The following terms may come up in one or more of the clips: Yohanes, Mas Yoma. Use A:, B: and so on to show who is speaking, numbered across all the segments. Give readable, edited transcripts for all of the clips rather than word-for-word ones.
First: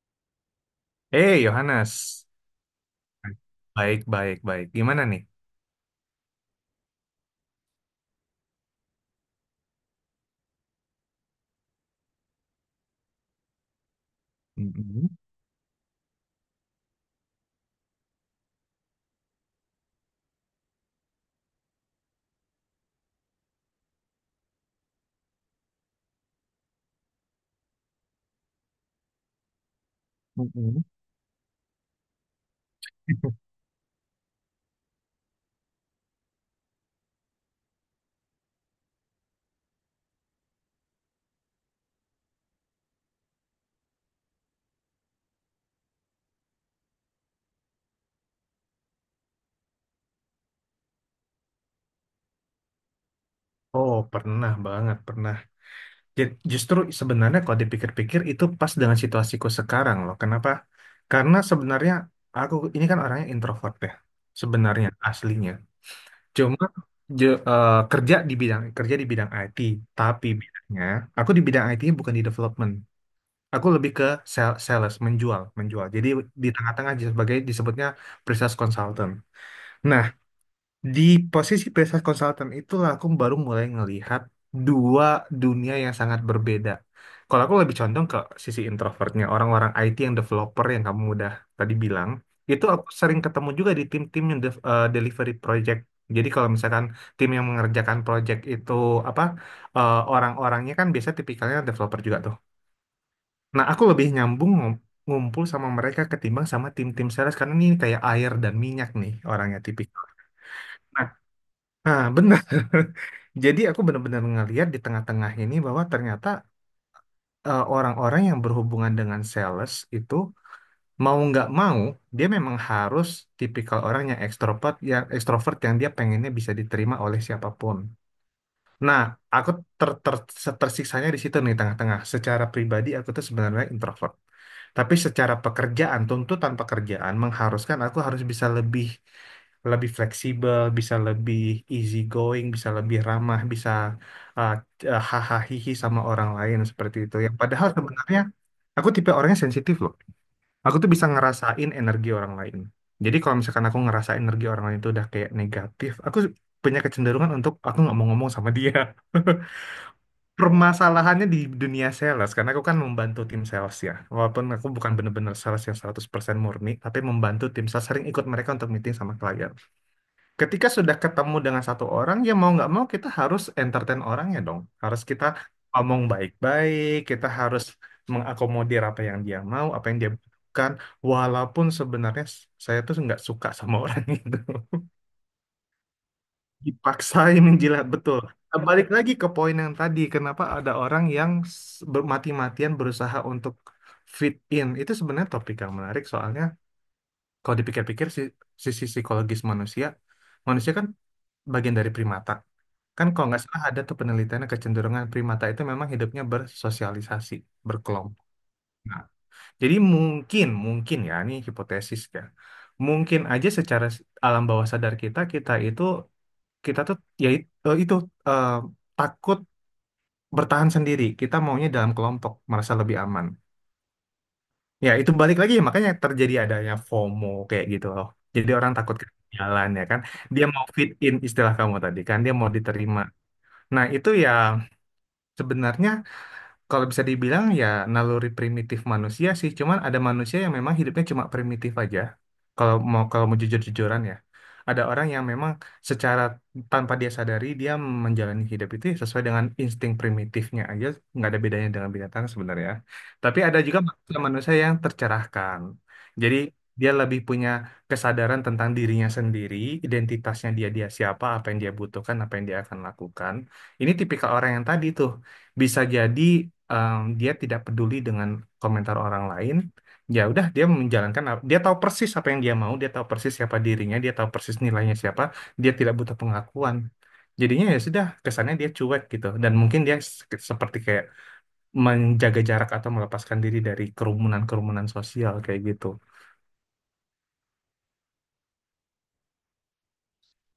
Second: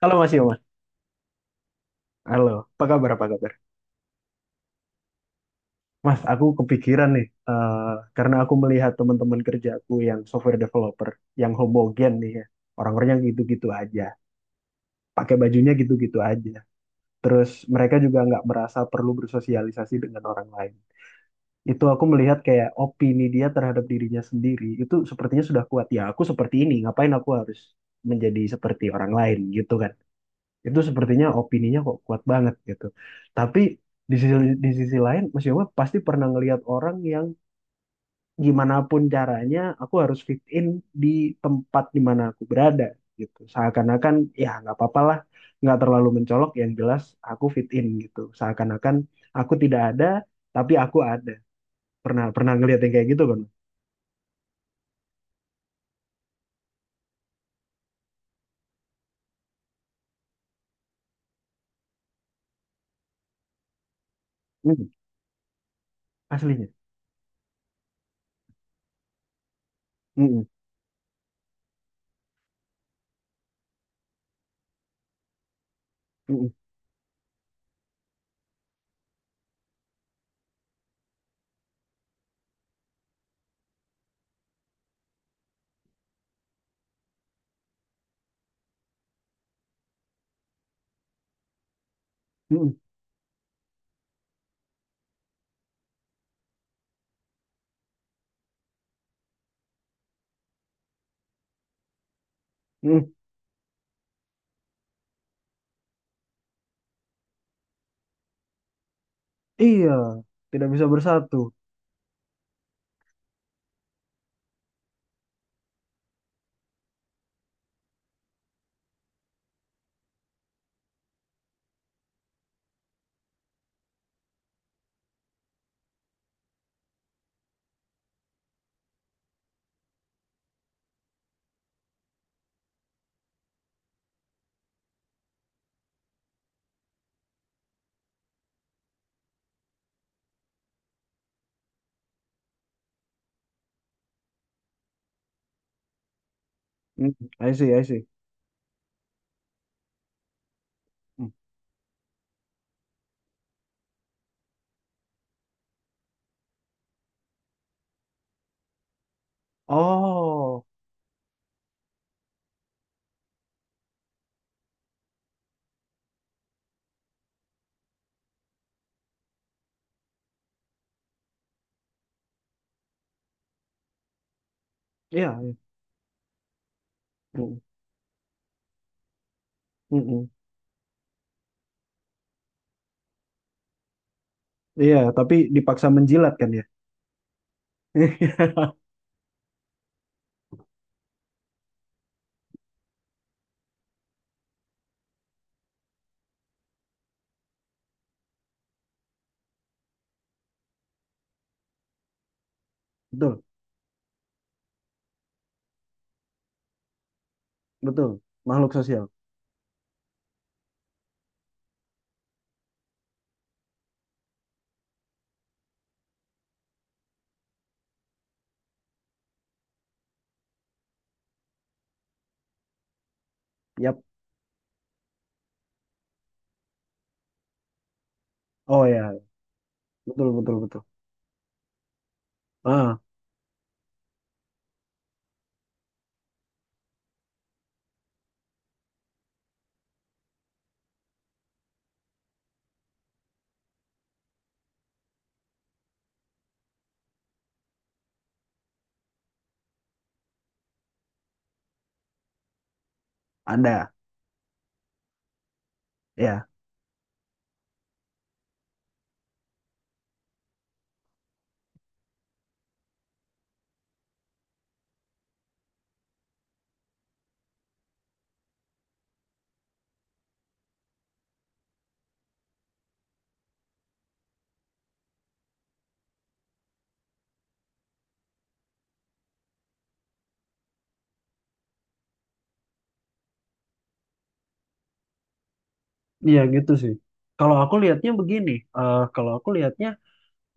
A: Halo Mas Yoma,
B: Eh, Yohanes.
A: halo. Apa kabar? Apa kabar?
B: Baik, baik, baik. Gimana nih?
A: Mas, aku kepikiran nih, karena aku melihat teman-teman kerjaku yang software developer, yang homogen nih ya, orang-orangnya gitu-gitu aja,
B: Mm-mm,
A: pakai bajunya gitu-gitu aja. Terus mereka juga nggak merasa perlu bersosialisasi dengan orang lain. Itu aku melihat kayak opini dia terhadap dirinya sendiri itu sepertinya sudah kuat. Ya, aku seperti ini, ngapain aku harus menjadi seperti orang lain gitu kan? Itu
B: mm-mm.
A: sepertinya opininya kok kuat banget gitu. Tapi di sisi di sisi lain Mas Yoma pasti pernah ngelihat orang yang gimana pun caranya aku harus fit in di tempat di mana aku berada gitu. Seakan-akan ya nggak apa-apa lah, nggak terlalu mencolok yang jelas aku fit in gitu. Seakan-akan aku tidak ada tapi aku ada. Pernah pernah ngelihat yang kayak gitu kan?
B: Oh, pernah banget, pernah. Justru sebenarnya kalau dipikir-pikir itu pas dengan situasiku sekarang loh. Kenapa? Karena sebenarnya aku ini kan orangnya introvert ya. Sebenarnya
A: Mm,
B: aslinya. Cuma
A: aslinya.
B: kerja di bidang IT, tapi
A: Mm-mm,
B: bidangnya aku di bidang IT bukan di development. Aku lebih ke sales, menjual, menjual. Jadi di
A: mm-mm,
B: tengah-tengah sebagai disebutnya pre-sales consultant. Nah, di posisi business consultant itulah aku baru mulai ngelihat dua dunia yang sangat berbeda. Kalau aku lebih condong ke sisi introvertnya, orang-orang IT yang developer yang kamu udah tadi bilang, itu
A: mm-mm,
B: aku sering ketemu juga di tim-tim yang delivery project. Jadi kalau misalkan tim yang mengerjakan project itu apa orang-orangnya kan biasa tipikalnya developer juga tuh.
A: mm-mm.
B: Nah, aku lebih nyambung ngumpul sama mereka ketimbang sama tim-tim sales karena ini kayak air dan minyak nih orangnya
A: Iya,
B: tipikal.
A: tidak bisa bersatu.
B: Nah, benar. Jadi aku benar-benar ngelihat di tengah-tengah ini bahwa ternyata orang-orang yang berhubungan dengan sales itu mau nggak mau dia memang harus tipikal orang yang ekstrovert, yang ekstrovert yang dia pengennya bisa diterima oleh siapapun. Nah, aku ter ter tersiksanya di situ nih tengah-tengah. Secara pribadi aku tuh sebenarnya introvert. Tapi secara pekerjaan, tuntutan pekerjaan mengharuskan aku harus bisa lebih lebih fleksibel, bisa lebih easy going, bisa lebih ramah, bisa uh, hahaha hihi sama orang lain seperti
A: Mm,
B: itu. Yang
A: I
B: padahal
A: see, I see.
B: sebenarnya aku tipe orangnya sensitif loh. Aku tuh bisa
A: Mm.
B: ngerasain energi orang lain. Jadi kalau misalkan aku ngerasa energi orang lain itu udah kayak negatif, aku punya kecenderungan untuk aku nggak mau ngomong sama dia.
A: Oh.
B: Permasalahannya di dunia sales, karena aku kan membantu tim sales ya, walaupun aku bukan benar-benar sales yang 100% murni, tapi membantu tim sales, sering ikut mereka untuk meeting sama klien. Ketika sudah ketemu dengan satu orang, ya mau nggak mau kita harus entertain orangnya dong, harus
A: Iya,
B: kita
A: iya.
B: ngomong baik-baik, kita
A: Mm,
B: harus mengakomodir apa yang dia mau, apa
A: mm,
B: yang dia
A: mm.
B: butuhkan, walaupun sebenarnya saya tuh nggak suka sama orang itu.
A: Iya, tapi dipaksa menjilat kan ya.
B: Dipaksain menjilat, betul. Nah, balik lagi ke poin yang tadi, kenapa ada orang yang mati-matian berusaha untuk fit in. Itu sebenarnya topik yang menarik, soalnya kalau dipikir-pikir sisi psikologis manusia, manusia kan bagian dari primata. Kan kalau
A: Betul,
B: nggak salah ada tuh penelitiannya, kecenderungan primata itu memang hidupnya bersosialisasi,
A: betul.
B: berkelompok.
A: Makhluk
B: Nah,
A: sosial.
B: jadi mungkin, mungkin ya, ini hipotesis ya. Mungkin aja secara alam bawah sadar kita, kita itu kita tuh ya itu eh, takut bertahan sendiri. Kita maunya dalam kelompok, merasa lebih aman.
A: Yap.
B: Ya itu balik lagi ya, makanya terjadi adanya FOMO kayak gitu loh. Jadi orang
A: Oh
B: takut
A: ya,
B: ketinggalan ya kan.
A: betul,
B: Dia
A: betul,
B: mau
A: betul.
B: fit in, istilah kamu tadi kan, dia mau
A: Ah,
B: diterima. Nah itu ya sebenarnya, kalau bisa dibilang ya, naluri primitif manusia sih, cuman ada manusia yang memang hidupnya cuma primitif aja. Kalau mau jujur-jujuran ya. Ada orang yang memang secara tanpa dia sadari dia menjalani hidup itu ya sesuai dengan insting primitifnya aja, nggak ada bedanya dengan binatang sebenarnya. Tapi ada juga
A: ada.
B: manusia manusia yang tercerahkan. Jadi
A: Ya.
B: dia lebih punya kesadaran tentang dirinya sendiri, identitasnya dia dia siapa, apa yang dia butuhkan, apa yang dia akan lakukan. Ini tipikal orang yang tadi tuh, bisa jadi dia tidak peduli dengan komentar orang lain. Ya udah dia menjalankan dia tahu persis apa yang dia mau, dia tahu persis siapa dirinya, dia tahu persis nilainya siapa, dia tidak butuh pengakuan. Jadinya ya sudah kesannya dia cuek gitu, dan mungkin dia seperti kayak menjaga jarak atau melepaskan diri dari kerumunan-kerumunan sosial kayak gitu.
A: Iya gitu sih. Kalau aku lihatnya begini, kalau aku lihatnya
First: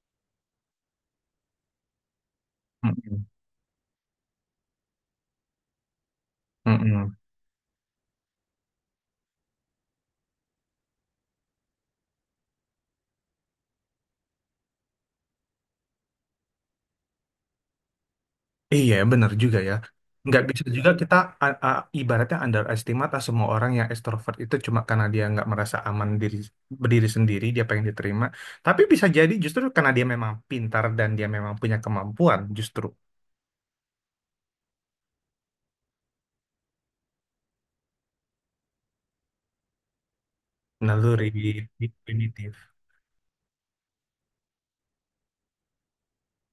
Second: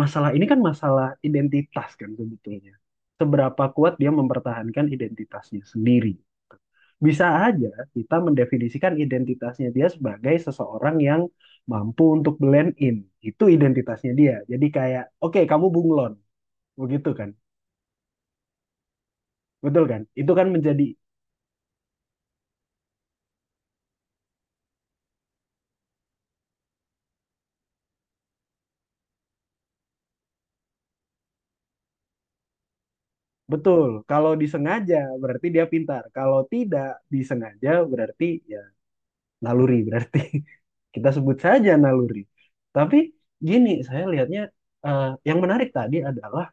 A: masalah ini kan masalah identitas kan sebetulnya.
B: Mm-mm.
A: Seberapa kuat dia mempertahankan identitasnya sendiri.
B: Mm-mm.
A: Bisa aja kita mendefinisikan identitasnya dia sebagai seseorang yang mampu untuk blend in. Itu identitasnya dia. Jadi kayak, oke kamu bunglon, begitu kan?
B: Iya, benar juga ya.
A: Betul kan? Itu
B: Nggak.
A: kan
B: Iya, bisa
A: menjadi
B: juga kita ibaratnya underestimate lah semua orang yang ekstrovert itu cuma karena dia nggak merasa aman diri berdiri sendiri, dia pengen diterima. Tapi bisa jadi justru karena dia memang pintar dan dia memang punya kemampuan justru
A: betul. Kalau disengaja berarti dia pintar. Kalau tidak disengaja berarti ya naluri berarti. Kita
B: naluri.
A: sebut saja
B: Betul.
A: naluri.
B: Primitif.
A: Tapi gini, saya lihatnya yang menarik tadi adalah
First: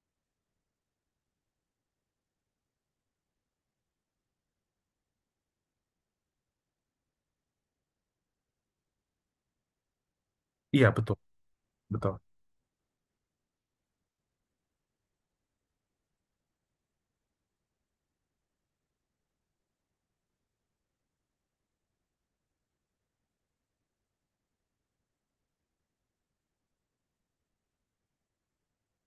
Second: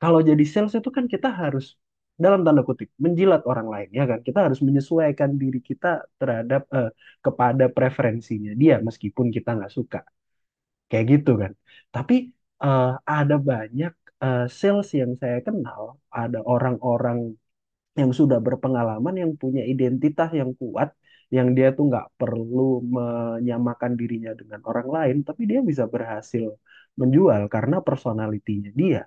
A: kalau jadi sales itu kan kita harus dalam tanda kutip menjilat orang lain ya kan kita harus menyesuaikan diri kita terhadap kepada preferensinya dia meskipun kita nggak suka
B: Iya,
A: kayak
B: betul,
A: gitu kan
B: betul.
A: tapi eh, ada banyak sales yang saya kenal ada orang-orang yang sudah berpengalaman yang punya identitas yang kuat yang dia tuh nggak perlu menyamakan dirinya dengan orang lain tapi dia bisa berhasil menjual karena personalitinya dia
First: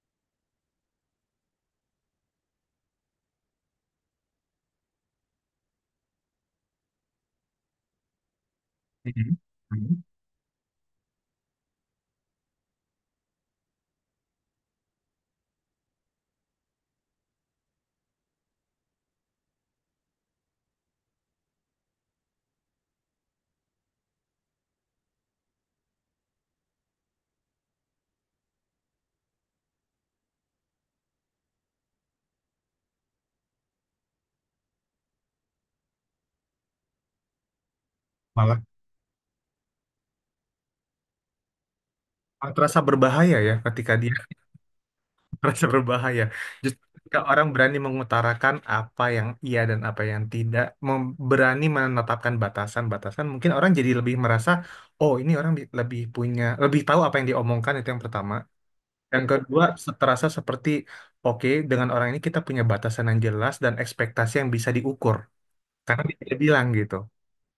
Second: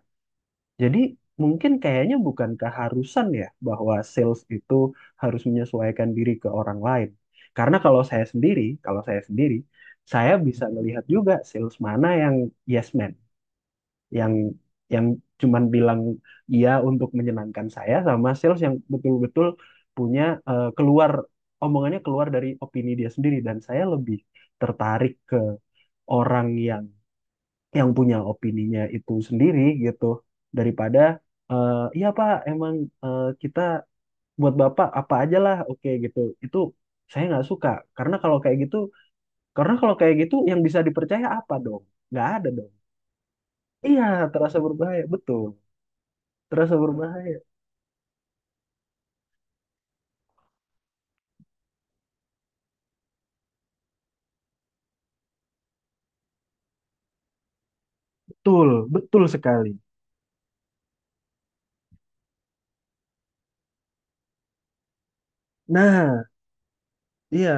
A: jadi mungkin kayaknya bukan keharusan ya bahwa sales itu harus menyesuaikan diri ke orang lain. Karena kalau saya sendiri, kalau saya
B: Mhm.
A: sendiri,
B: Mhm.
A: saya bisa melihat juga sales mana yang yes man, yang yang cuman bilang iya untuk menyenangkan saya sama sales yang betul-betul punya keluar omongannya keluar dari opini dia sendiri dan saya lebih tertarik ke orang yang punya opininya itu sendiri gitu daripada iya Pak emang kita buat Bapak apa aja lah oke gitu itu saya nggak suka karena kalau kayak
B: Malah
A: gitu karena kalau kayak gitu yang bisa dipercaya apa dong nggak ada
B: malah
A: dong
B: terasa berbahaya ya ketika
A: iya
B: dia
A: terasa berbahaya betul
B: merasa berbahaya.
A: terasa
B: Justru ketika
A: berbahaya
B: orang berani mengutarakan apa yang iya dan apa yang tidak, berani menetapkan batasan-batasan, mungkin orang jadi lebih merasa, oh ini orang lebih punya, lebih tahu apa yang diomongkan, itu yang pertama.
A: betul betul
B: Yang kedua,
A: sekali
B: terasa seperti, oke, dengan orang ini kita punya batasan yang jelas dan ekspektasi yang bisa diukur. Karena dia
A: nah
B: tidak bilang gitu.
A: iya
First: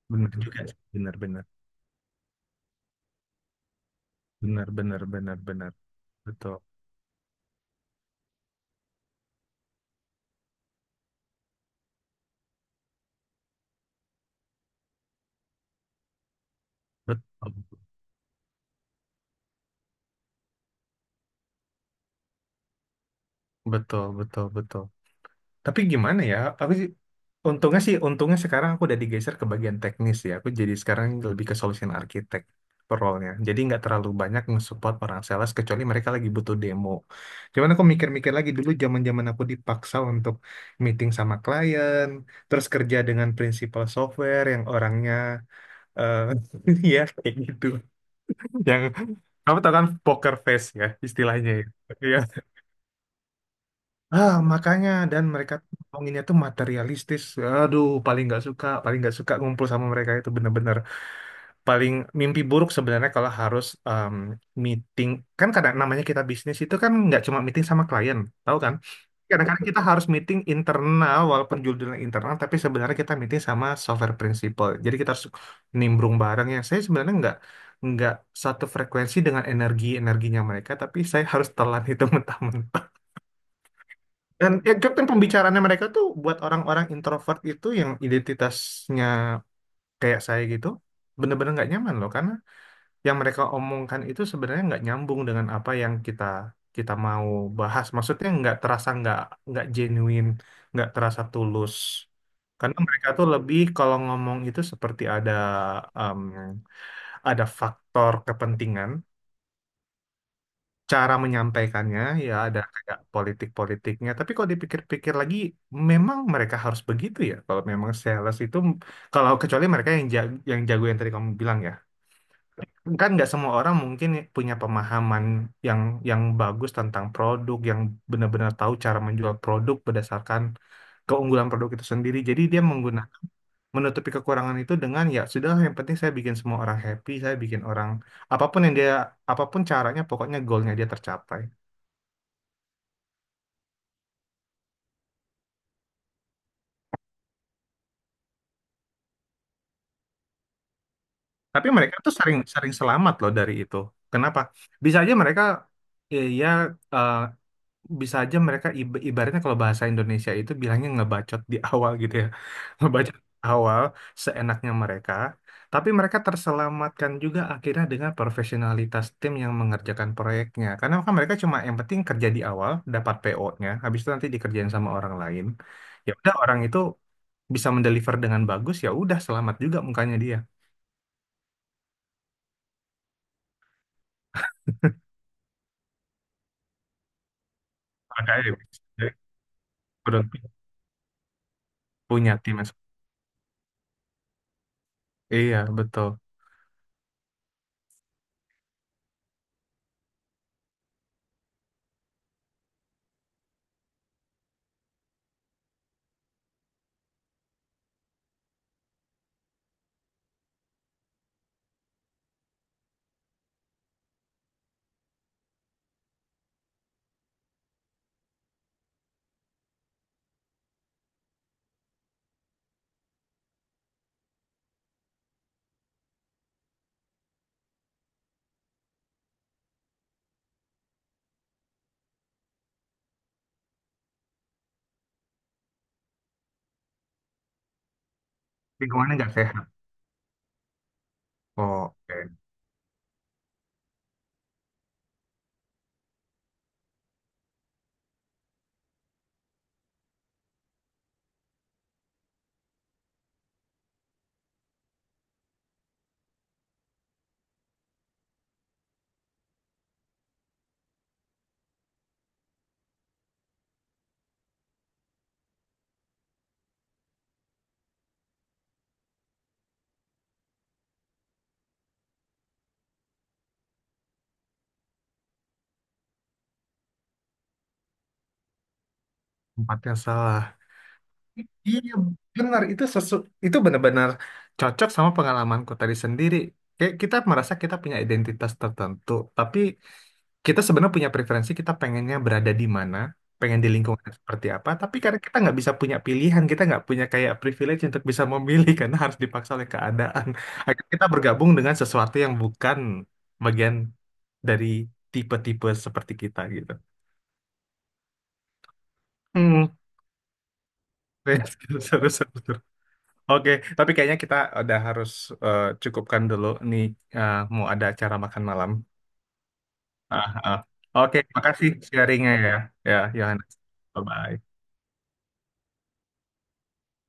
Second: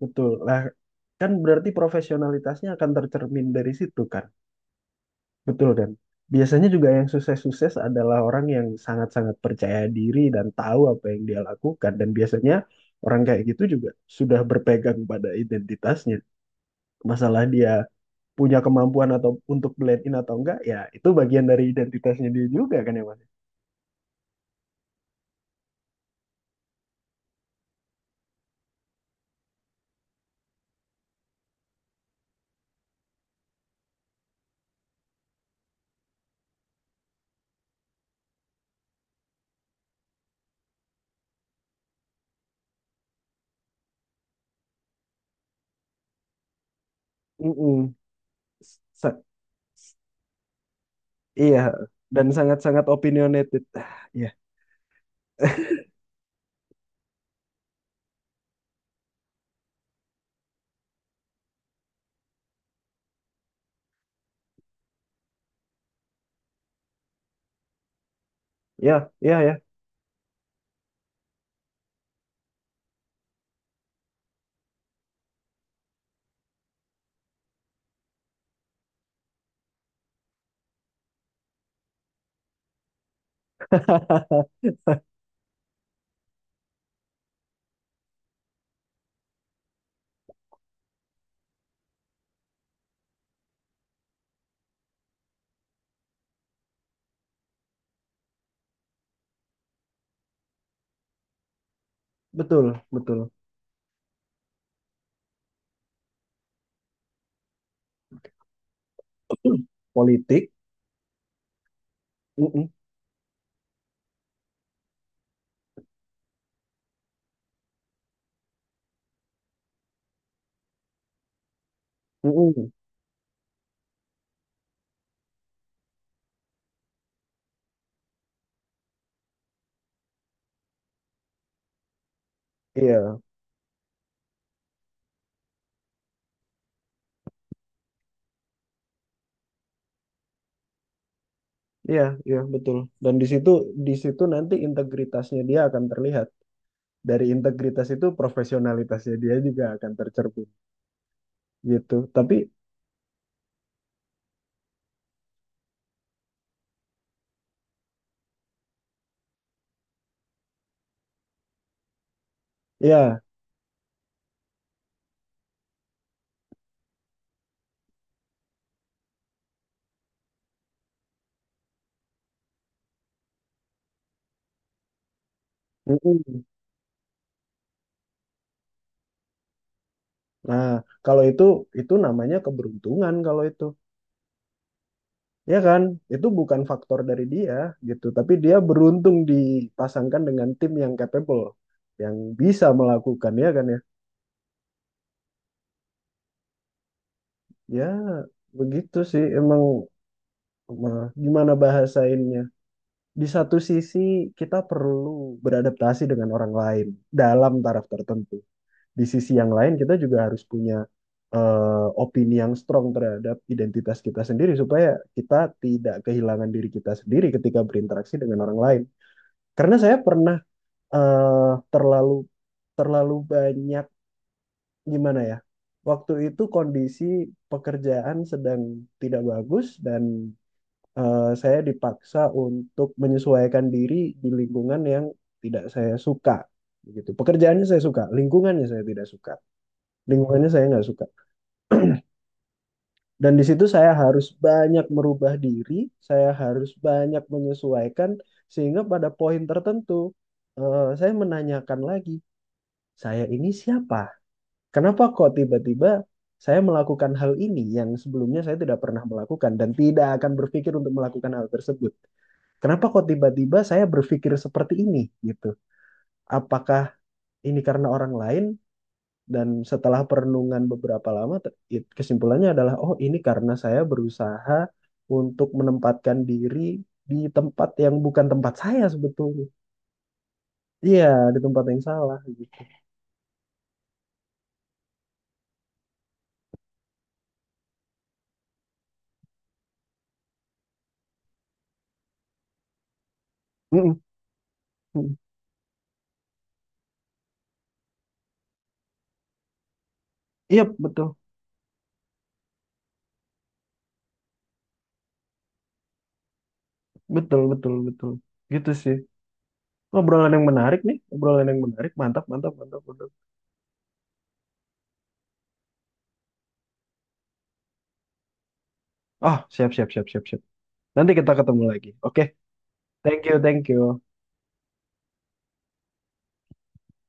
A: betul
B: Benar
A: lah
B: juga sih. Benar,
A: kan
B: benar.
A: berarti profesionalitasnya akan tercermin dari situ kan.
B: Benar, benar, benar,
A: Betul
B: benar.
A: kan?
B: Betul.
A: Biasanya juga yang sukses-sukses adalah orang yang sangat-sangat percaya diri dan tahu apa yang dia lakukan. Dan biasanya orang kayak gitu juga sudah berpegang pada identitasnya. Masalah dia
B: Betul,
A: punya kemampuan atau untuk blend in atau enggak, ya itu bagian dari identitasnya dia juga kan ya Mas?
B: betul, betul, betul. Tapi gimana ya? Untungnya sih, untungnya sekarang aku udah digeser ke bagian teknis ya. Aku jadi sekarang lebih ke solution architect role-nya. Jadi nggak terlalu banyak nge-support orang sales kecuali mereka lagi butuh demo. Cuman aku mikir-mikir lagi dulu zaman-zaman aku dipaksa untuk meeting sama klien, terus kerja dengan principal software yang orangnya eh ya kayak gitu.
A: Mm-mm.
B: Yang
A: Sa-
B: kamu tahu kan poker face ya istilahnya
A: Iya,
B: ya. Iya.
A: dan sangat-sangat opinionated. Ah, Iya,
B: Ah, makanya dan mereka tuh ngomonginnya tuh materialistis. Aduh, paling nggak suka ngumpul sama mereka itu bener-bener paling mimpi buruk sebenarnya kalau harus meeting. Kan kadang namanya kita bisnis itu kan nggak cuma meeting sama klien, tahu kan?
A: iya, iya, iya.
B: Kadang-kadang kita harus meeting internal walaupun judulnya internal, tapi sebenarnya kita meeting sama software principal. Jadi kita harus nimbrung bareng, yang saya sebenarnya nggak satu frekuensi dengan energinya mereka, tapi saya harus telan itu mentah-mentah. Dan ya, Grab kan pembicaraannya mereka tuh buat orang-orang introvert itu yang identitasnya kayak saya gitu, bener-bener nggak nyaman loh, karena yang mereka omongkan itu sebenarnya nggak nyambung dengan apa yang kita kita mau bahas. Maksudnya nggak terasa, nggak genuine, nggak terasa tulus. Karena
A: Betul,
B: mereka tuh
A: betul.
B: lebih kalau ngomong itu seperti ada em, ada faktor kepentingan
A: Politik.
B: cara menyampaikannya, ya ada
A: Mm-mm,
B: kayak politik-politiknya. Tapi kalau dipikir-pikir lagi memang mereka harus begitu ya, kalau memang sales itu, kecuali mereka yang jago, yang tadi kamu bilang ya
A: mm-mm.
B: kan. Nggak semua orang mungkin punya pemahaman yang yang bagus tentang produk, yang benar-benar tahu cara menjual produk berdasarkan keunggulan produk itu sendiri. Jadi dia
A: Iya.
B: menggunakan, menutupi kekurangan itu dengan ya sudah, yang penting saya bikin semua orang happy, saya bikin orang, apapun yang dia, apapun caranya, pokoknya goalnya dia tercapai.
A: Iya, iya betul. Dan di situ nanti integritasnya dia akan terlihat. Dari integritas itu profesionalitasnya dia juga akan tercermin
B: Tapi
A: gitu.
B: mereka tuh
A: Tapi
B: sering sering selamat loh dari itu. Kenapa? Bisa aja mereka, ya, ya, eh, ibaratnya kalau bahasa Indonesia itu bilangnya ngebacot di awal gitu ya. Ngebacot
A: ya,
B: di awal seenaknya mereka, tapi mereka terselamatkan juga akhirnya dengan profesionalitas tim yang mengerjakan proyeknya. Karena kan mereka cuma yang penting kerja di awal, dapat PO-nya, habis itu nanti dikerjain sama orang lain. Ya udah
A: mm-mm.
B: orang itu bisa mendeliver dengan bagus, ya udah selamat juga mukanya dia.
A: Nah, kalau itu namanya keberuntungan kalau itu. Ya kan? Itu bukan faktor dari dia gitu, tapi
B: Makanya
A: dia beruntung dipasangkan
B: udah
A: dengan tim yang capable, yang
B: punya tim
A: bisa melakukan ya kan ya.
B: iya, betul.
A: Ya, begitu sih emang eh, gimana bahasainnya di satu sisi kita perlu beradaptasi dengan orang lain dalam taraf tertentu. Di sisi yang lain kita juga harus punya opini yang strong terhadap identitas kita sendiri supaya kita tidak kehilangan diri kita sendiri ketika berinteraksi dengan orang lain. Karena saya pernah terlalu terlalu banyak gimana ya? Waktu itu kondisi pekerjaan sedang tidak bagus dan saya dipaksa untuk menyesuaikan diri di lingkungan yang tidak saya suka. Begitu. Pekerjaannya saya suka, lingkungannya saya tidak
B: Lingkungannya nggak
A: suka,
B: sehat.
A: lingkungannya saya nggak suka.
B: Oke.
A: Dan di situ saya harus banyak merubah diri, saya harus banyak menyesuaikan, sehingga pada poin tertentu saya menanyakan lagi, saya ini siapa? Kenapa kok tiba-tiba saya melakukan hal ini yang sebelumnya saya tidak pernah melakukan dan tidak akan berpikir untuk melakukan hal tersebut. Kenapa kok tiba-tiba saya berpikir seperti ini gitu? Apakah ini karena orang lain? Dan setelah perenungan beberapa lama, kesimpulannya adalah, oh ini karena saya berusaha untuk menempatkan diri di tempat yang bukan tempat saya sebetulnya.
B: Tempatnya salah.
A: Iya, di tempat
B: Iya,
A: yang salah.
B: benar. Itu benar-benar cocok sama pengalamanku tadi sendiri, kayak kita merasa kita punya identitas tertentu, tapi kita sebenarnya punya preferensi kita pengennya berada di mana, pengen di
A: Mm,
B: lingkungan yang seperti apa. Tapi
A: mm.
B: karena kita nggak bisa punya pilihan, kita nggak punya kayak privilege untuk bisa memilih karena harus dipaksa oleh keadaan,
A: Iya,
B: akhirnya kita
A: betul,
B: bergabung dengan sesuatu yang bukan bagian dari tipe-tipe seperti kita gitu.
A: betul, betul, betul. Gitu sih.
B: Hmm.
A: Obrolan yang menarik nih,
B: Seru,
A: obrolan yang menarik.
B: seru,
A: Mantap,
B: seru,
A: mantap,
B: seru.
A: mantap, mantap.
B: Oke, tapi kayaknya kita udah harus cukupkan dulu nih, mau ada acara makan malam.
A: Oh, siap, siap, siap, siap,
B: Ah,
A: siap.
B: ah.
A: Nanti
B: Oke,
A: kita ketemu
B: makasih
A: lagi. Oke,
B: sharingnya ya, ya
A: thank you,
B: Yohanes.
A: thank you.
B: Bye-bye.